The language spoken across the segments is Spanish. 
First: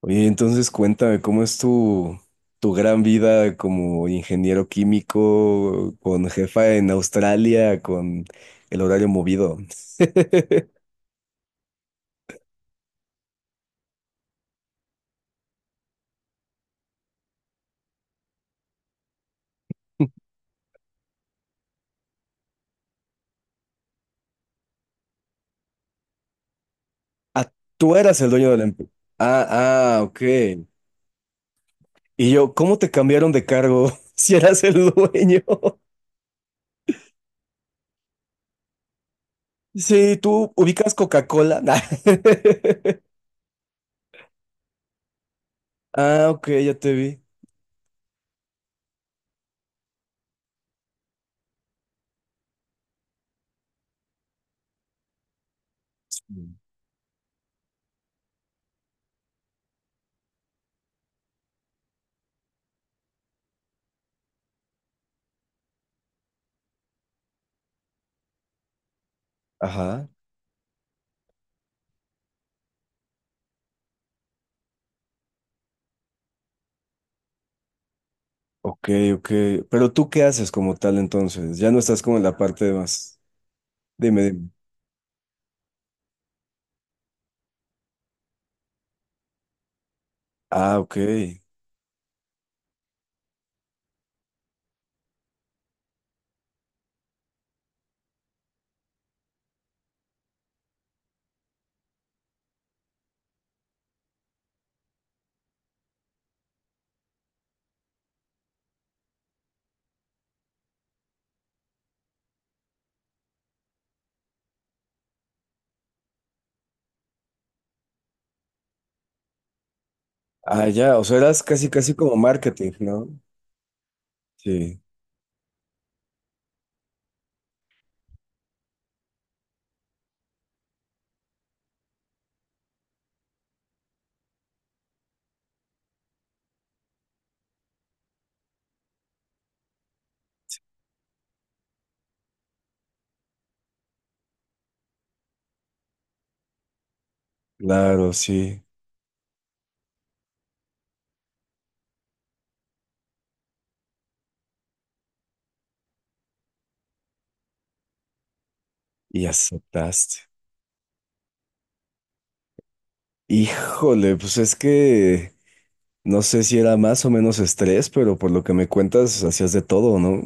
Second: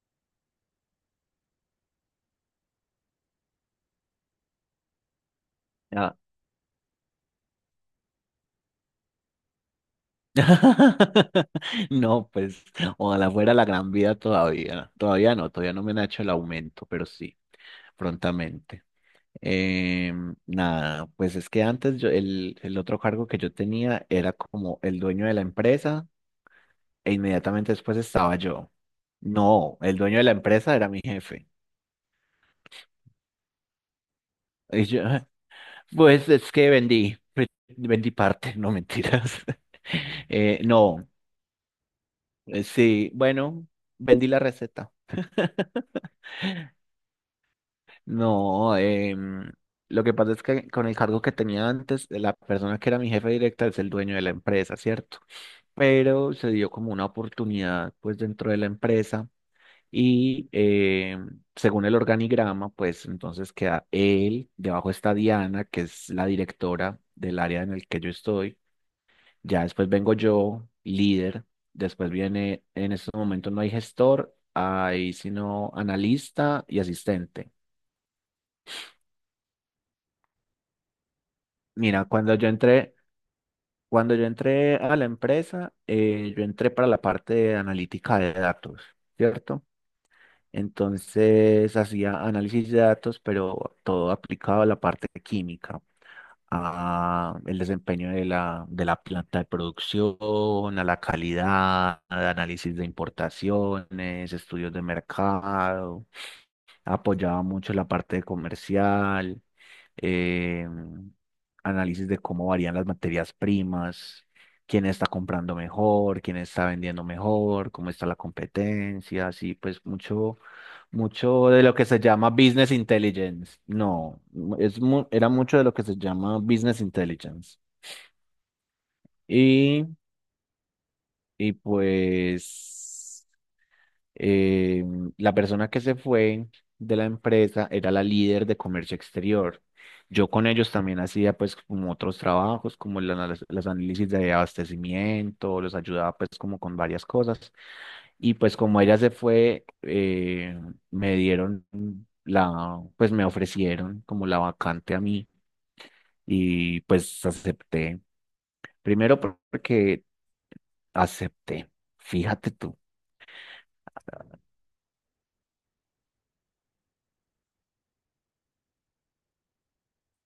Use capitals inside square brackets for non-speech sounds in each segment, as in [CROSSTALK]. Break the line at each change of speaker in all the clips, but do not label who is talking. Oye, entonces cuéntame, ¿cómo es tu gran vida como ingeniero químico,
Ah.
con jefa en Australia, con el horario movido? [LAUGHS]
[LAUGHS] No, pues, ojalá fuera la gran vida todavía. Todavía no me han hecho el aumento, pero sí, prontamente. Nada, pues es que antes yo, el otro cargo que yo tenía era como el dueño de la empresa e
Ah,
inmediatamente
tú
después
eras el
estaba
dueño de la
yo.
empresa.
No, el
Ah, ah,
dueño
ok.
de la empresa era mi jefe.
Y yo, ¿cómo te cambiaron de cargo [LAUGHS] si eras
Y
el
yo, [LAUGHS]
dueño? [LAUGHS]
pues es que vendí, [LAUGHS] vendí parte, no mentiras. [LAUGHS]
Sí, tú ubicas
No.
Coca-Cola. [LAUGHS] Nah.
Sí, bueno, vendí la receta. [LAUGHS]
Ah, ok, ya te vi.
No, lo que pasa es que con el cargo que tenía antes, la persona que era mi jefe directa es el dueño de la empresa, ¿cierto?
Sí.
Pero se dio como una oportunidad pues dentro de la empresa y según el organigrama, pues entonces queda él, debajo está Diana, que es la directora del área en el que yo estoy. Ya después
Ajá,
vengo yo, líder. Después viene, en estos momentos no hay gestor, hay sino analista y asistente.
ok, ok. ¿Pero tú qué haces como tal entonces? Ya no estás
Mira,
como en la parte de más.
cuando
Dime,
yo
dime.
entré a la empresa, yo entré para la parte de analítica de datos, ¿cierto?
Ah, ok.
Entonces hacía análisis de datos, pero todo aplicado a la parte química, a el desempeño de la planta de producción, a la calidad, a análisis de importaciones, estudios de mercado, apoyaba mucho la parte de comercial, em, análisis de cómo varían las materias primas, quién está comprando mejor, quién está vendiendo mejor, cómo está la competencia, así pues mucho,
Ah, ya, o sea, eras
mucho de
casi,
lo que
casi
se
como
llama business
marketing, ¿no?
intelligence. No,
Sí,
era mucho de lo que se llama business intelligence. Y, y pues... eh, la persona que se fue de la empresa era la líder de comercio exterior. Yo con ellos también hacía pues como otros trabajos, como los análisis de abastecimiento, los ayudaba pues como con varias cosas.
claro,
Y pues
sí.
como ella se fue, me dieron pues me ofrecieron como la vacante a mí y pues acepté. Primero
Y
porque
aceptaste.
acepté. Fíjate tú.
Híjole, pues es que no sé si era más o menos estrés, pero por lo que me cuentas, hacías de todo, ¿no?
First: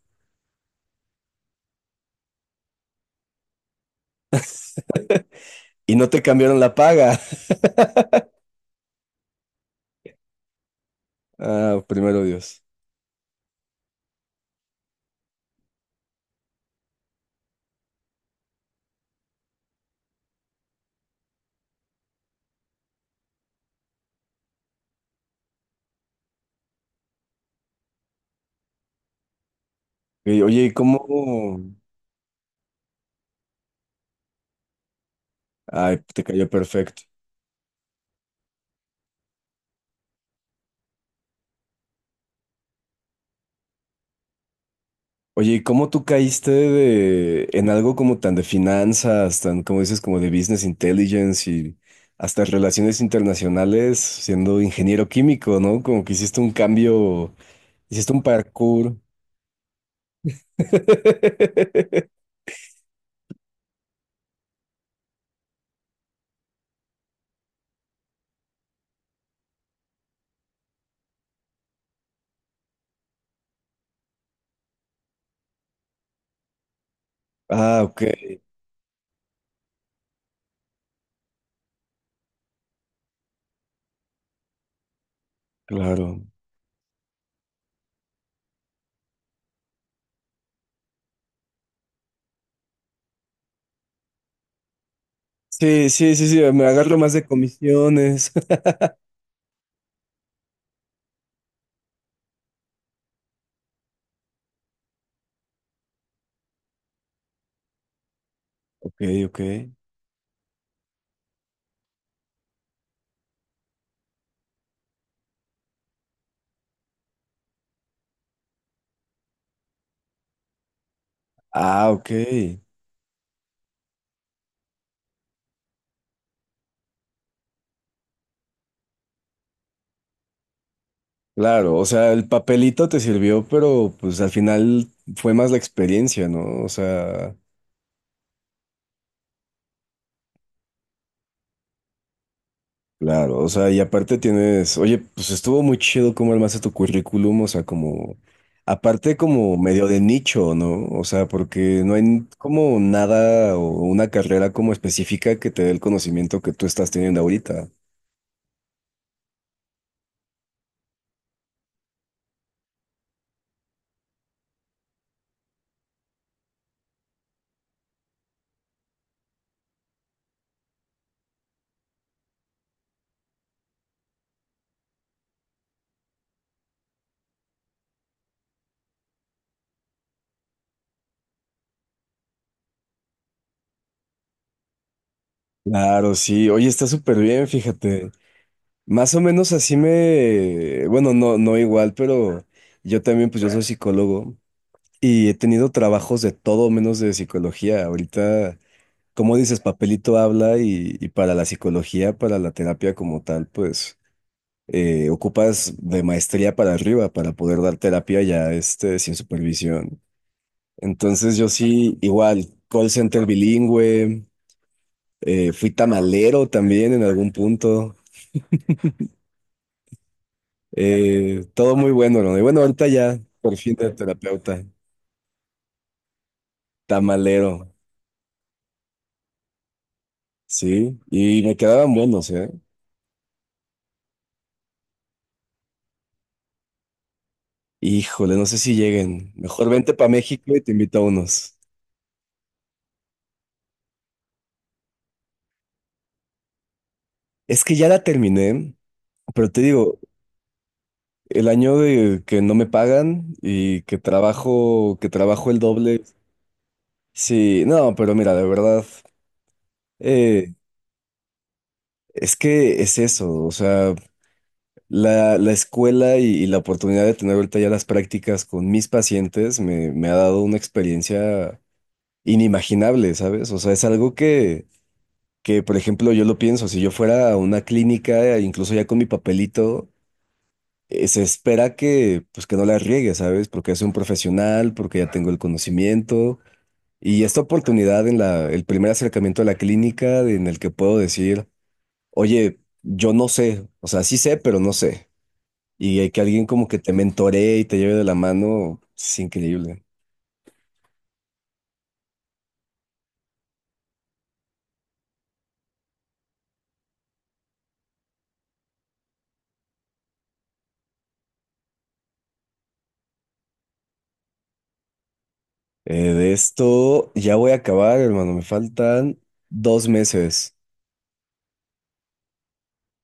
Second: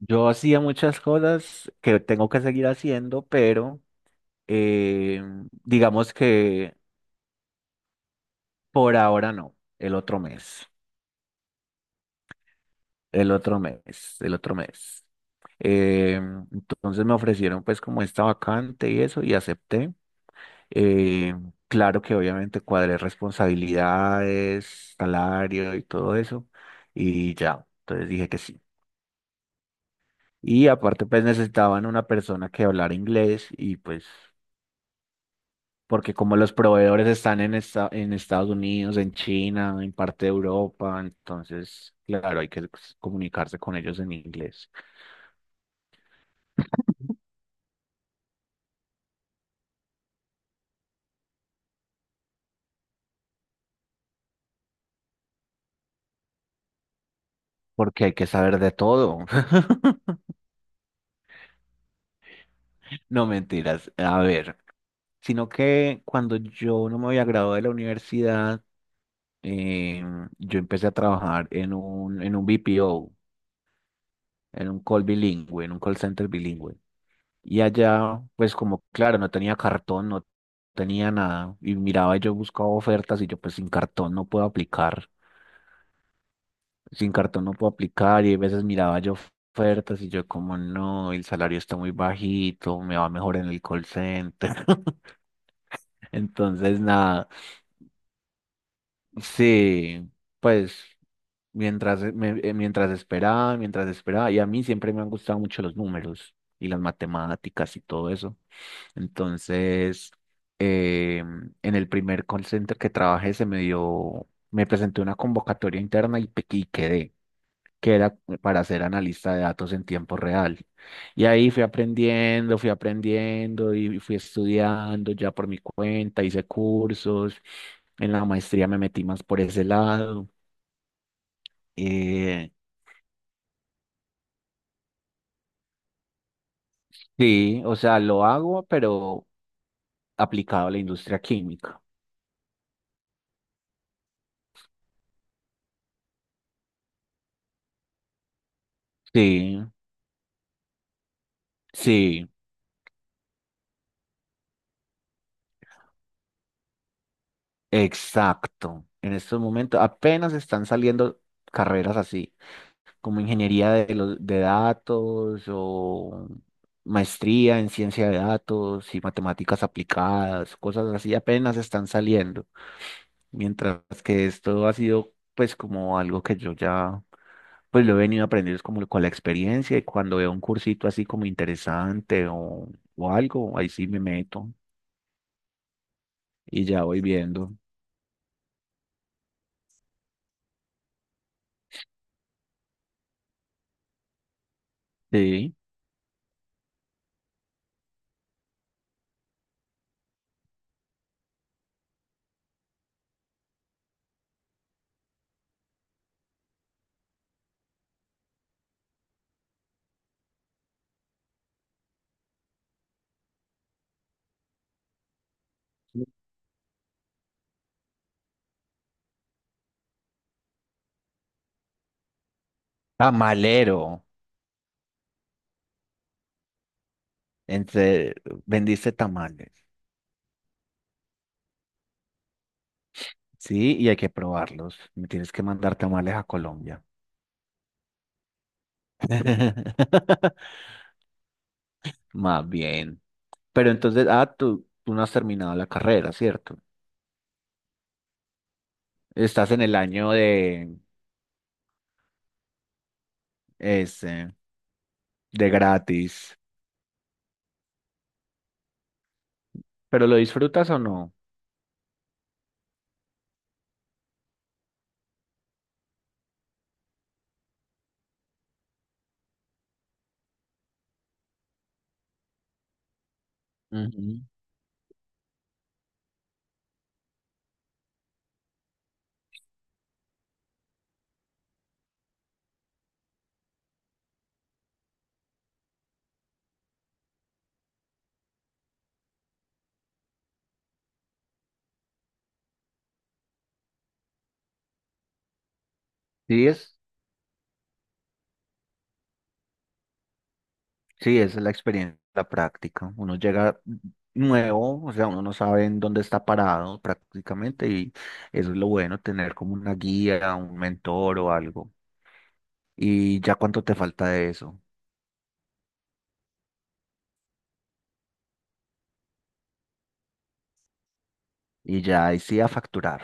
Yo hacía muchas cosas que tengo que seguir haciendo, pero eh,
Y no
digamos
te cambiaron la
que
paga. [LAUGHS]
por ahora no, el otro mes,
Ah, primero Dios.
el otro mes, el otro mes. Eh, entonces me ofrecieron pues como esta vacante y eso y acepté. Eh, claro que obviamente cuadré responsabilidades, salario y todo eso y ya, entonces dije que sí.
Y, oye,
Y
¿y
aparte pues
cómo?
necesitaban una persona que hablara inglés y pues...
Ay,
porque
te
como
cayó
los
perfecto.
proveedores están en Estados Unidos, en China, en parte de Europa, entonces, claro, hay que pues, comunicarse con ellos en inglés,
Oye, ¿y cómo tú caíste de, en algo como tan de finanzas, tan como dices, como de business intelligence y hasta relaciones internacionales, siendo ingeniero químico, ¿no? Como que hiciste un cambio,
porque
hiciste
hay
un
que saber de
parkour.
todo. [LAUGHS]
[LAUGHS]
No mentiras, a ver, sino que cuando yo no me había graduado de la universidad, eh, yo empecé a trabajar en un BPO, en un call bilingüe, en un call center bilingüe. Y
Ah, ok,
allá, pues como, claro, no tenía cartón, no tenía nada. Y miraba, yo buscaba ofertas y yo pues sin cartón no puedo aplicar.
claro.
Sin cartón no puedo aplicar. Y a veces miraba yo ofertas y yo como, no, el salario está muy bajito, me va mejor en el call center. [LAUGHS]
Sí, me
Entonces,
agarro más de
nada,
comisiones. [LAUGHS]
sí, pues mientras, mientras esperaba, mientras esperaba. Y a mí siempre me han gustado mucho los números y las matemáticas y todo eso.
Ok, ok.
Entonces, eh, en el primer call center que trabajé se me dio, me presenté una convocatoria interna y, y quedé, que era para ser analista de datos en tiempo real. Y ahí
Ah, ok.
fui aprendiendo y fui estudiando ya por mi cuenta, hice cursos, en la maestría me metí más por ese lado.
Claro, o sea, el
Eh,
papelito te sirvió, pero pues al final fue más la experiencia, ¿no? O sea...
sí, o sea, lo hago, pero aplicado a la industria química.
Claro, o sea, y aparte tienes, oye, pues estuvo muy chido cómo armaste tu currículum, o sea, como, aparte como
Sí,
medio de nicho, ¿no? O sea, porque no hay
sí.
como nada o una carrera como específica que te dé el conocimiento que tú estás teniendo ahorita.
Exacto. En estos momentos apenas están saliendo carreras así, como de datos o maestría en ciencia de datos y matemáticas aplicadas, cosas así apenas están saliendo. Mientras que esto ha sido pues como algo que yo ya pues lo he venido aprendiendo es como con la experiencia y cuando veo un cursito así como interesante o algo, ahí sí me meto
Claro, sí,
y
oye,
ya
está
voy
súper bien,
viendo.
fíjate. Más o menos así me, bueno, no, no igual, pero yo también, pues yo soy psicólogo y he
Sí.
tenido trabajos de todo menos de psicología. Ahorita... Como dices, papelito habla y para la psicología, para la terapia como tal, pues ocupas de maestría para arriba para poder dar terapia ya este, sin supervisión. Entonces yo sí, igual, call center bilingüe, fui tamalero también en algún punto, todo muy bueno, ¿no? Y bueno, ahorita ya, por fin de
Tamalero.
terapeuta, tamalero,
Entre, vendiste tamales.
¿sí? Y me quedaban buenos, ¿eh?
Sí, y hay que probarlos. Me tienes que mandar tamales a Colombia.
Híjole, no sé si lleguen. Mejor vente para
[LAUGHS]
México y te invito a unos.
Más bien. Pero entonces, ah, tú no has terminado la carrera, ¿cierto?
Es que ya la terminé, pero
Estás
te
en el
digo,
año de
el año de que no me pagan y
ese,
que trabajo
de
el doble.
gratis.
Sí, no, pero mira, de verdad,
¿Pero lo
eh,
disfrutas o no?
es que es eso, o sea, la escuela y la oportunidad de tener ahorita ya las prácticas con mis pacientes me, me ha dado una experiencia inimaginable, ¿sabes? O sea, es algo
Ujú.
que, por ejemplo, yo lo pienso, si yo fuera a una clínica, incluso ya con mi papelito. Se espera que, pues, que no la riegue, ¿sabes? Porque es un profesional, porque ya tengo el conocimiento. Y esta oportunidad en la, el primer acercamiento a la clínica en el que puedo decir, oye, yo no sé, o sea, sí sé, pero no sé. Y hay que alguien
¿Sí
como
es?
que te mentoree y te lleve de la mano, es increíble.
Sí, esa es la experiencia, la práctica. Uno llega nuevo, o sea, uno no sabe en dónde está parado prácticamente y eso es lo bueno, tener como una guía, un mentor o algo. Y ya cuánto te falta de eso.
De esto ya voy a acabar, hermano, me faltan 2 meses.
Y ya ahí sí a facturar.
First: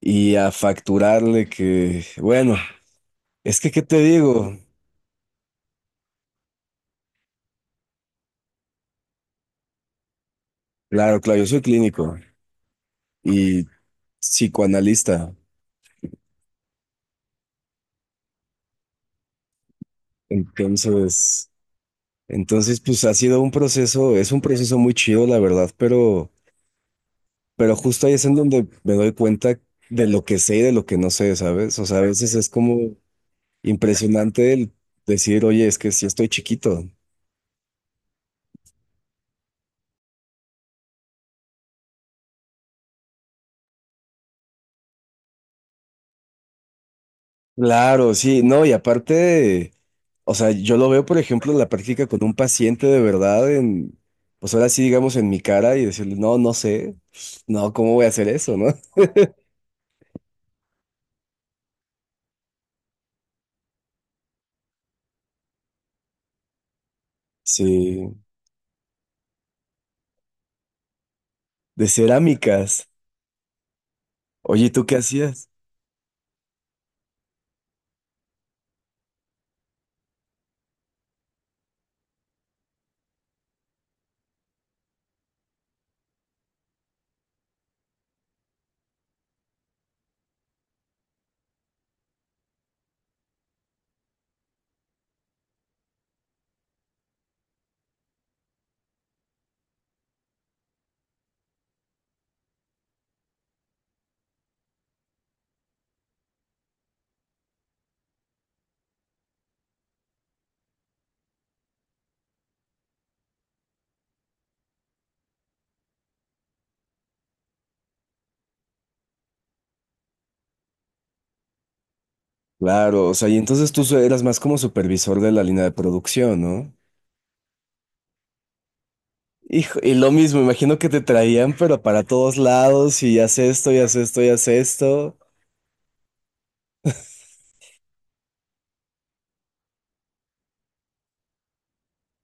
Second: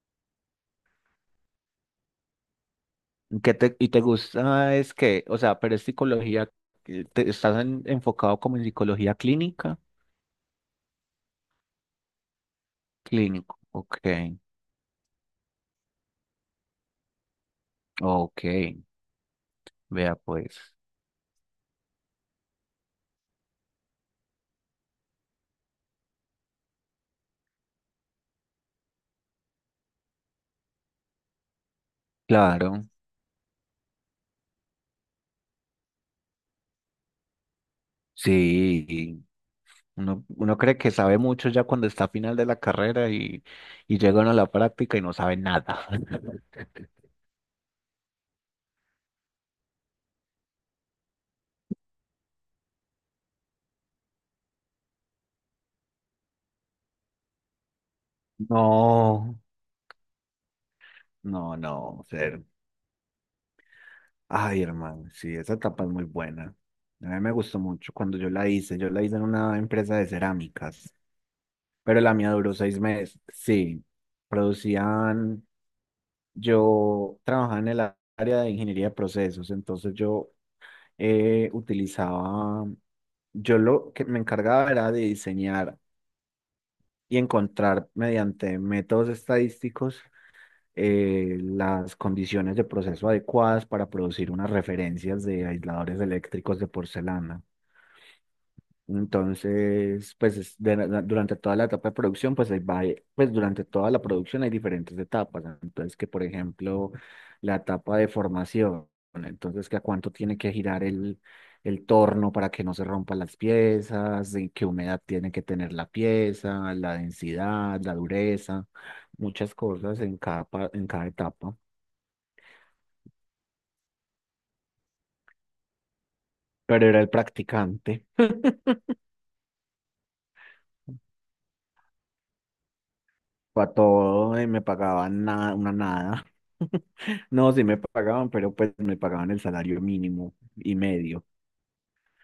Y a facturarle que, bueno,
¿Qué
es que,
te,
¿qué
y
te
te
digo?
gusta es que, o sea, pero es psicología, estás enfocado como en psicología clínica?
Claro, claro, yo soy clínico.
Clínico,
Y
ok,
psicoanalista.
ok, vea pues.
Entonces, entonces, pues ha sido un proceso, es un proceso muy chido, la verdad, pero justo ahí es en donde me doy cuenta de lo que sé y de lo que no sé, ¿sabes? O sea, a veces es
Claro,
como impresionante el decir, oye, es que sí estoy chiquito.
sí, uno cree que sabe mucho ya cuando está a final de la carrera y llegan a la práctica y no sabe nada. [LAUGHS]
Claro, sí, no, y aparte, o sea, yo lo veo, por ejemplo, en la práctica con un paciente de verdad, en, pues ahora sí, digamos, en mi cara y decirle, no, no sé, no, ¿cómo voy a hacer eso, no? [LAUGHS]
No, no, no. Ay, hermano, sí, esa etapa es muy buena. A mí me gustó mucho
Sí,
cuando yo la hice. Yo la hice en una empresa de cerámicas,
de
pero la mía duró seis
cerámicas.
meses. Sí,
Oye, ¿y tú qué
producían,
hacías?
yo trabajaba en el área de ingeniería de procesos, entonces yo eh, utilizaba, yo lo que me encargaba era de diseñar y encontrar mediante métodos estadísticos las condiciones de proceso adecuadas para producir unas referencias de aisladores eléctricos de porcelana. Entonces, pues es durante toda la etapa de producción, pues, ahí va, pues durante toda la producción hay diferentes etapas. Entonces, que por ejemplo, la etapa de formación, entonces que a cuánto tiene que girar el torno para que no se rompan las piezas, y qué humedad tiene que tener la pieza, la densidad, la dureza, muchas cosas en cada etapa.
Claro, o sea, y entonces tú so- eras más como supervisor de la línea de producción, ¿no?
Pero era el practicante.
Hijo, y lo mismo, imagino que te traían, pero para todos lados, y haz esto,
Para
y haz esto, y
todo y
haz
me
esto.
pagaban nada, una nada. [LAUGHS] No, sí me pagaban, pero pues me pagaban el salario mínimo y medio.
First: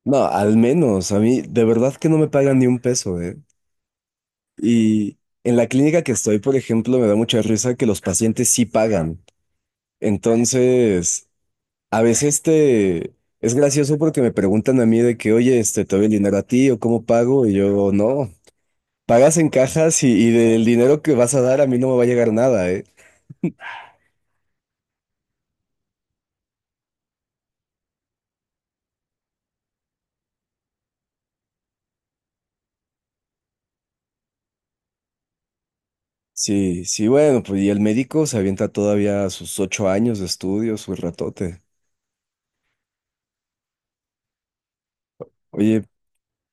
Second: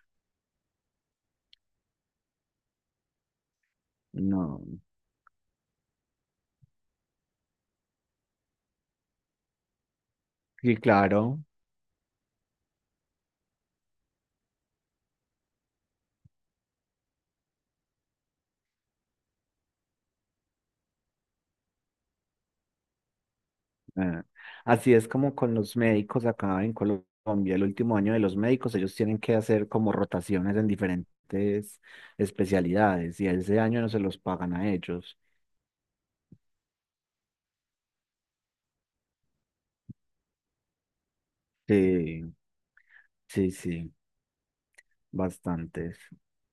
No, al menos, a mí, de verdad que no me pagan ni un peso, ¿eh?
No,
Y en la clínica que estoy, por ejemplo, me da mucha risa que los pacientes sí pagan.
sí,
Entonces,
claro.
a veces te... Es gracioso porque me preguntan a mí de que, oye, este, ¿te doy el dinero a ti o cómo pago? Y yo, no. Pagas en cajas y del dinero que vas a dar a mí no me va a llegar nada, ¿eh?
eh, Así es como con los médicos acá en Colombia, el último año de los médicos, ellos tienen que hacer como rotaciones en diferentes especialidades y ese año no se los pagan a ellos.
Sí, sí, bueno, pues y el médico se avienta todavía sus 8 años de estudio, su ratote.
Sí, sí, sí,
Oye,
bastantes.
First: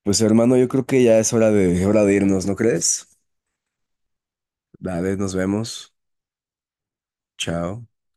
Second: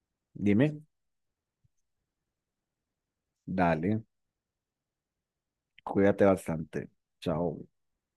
pues hermano, yo
Dime,
creo que ya es hora de irnos, ¿no crees?
dale,
Vale, nos vemos.
cuídate bastante. Chao.
Chao.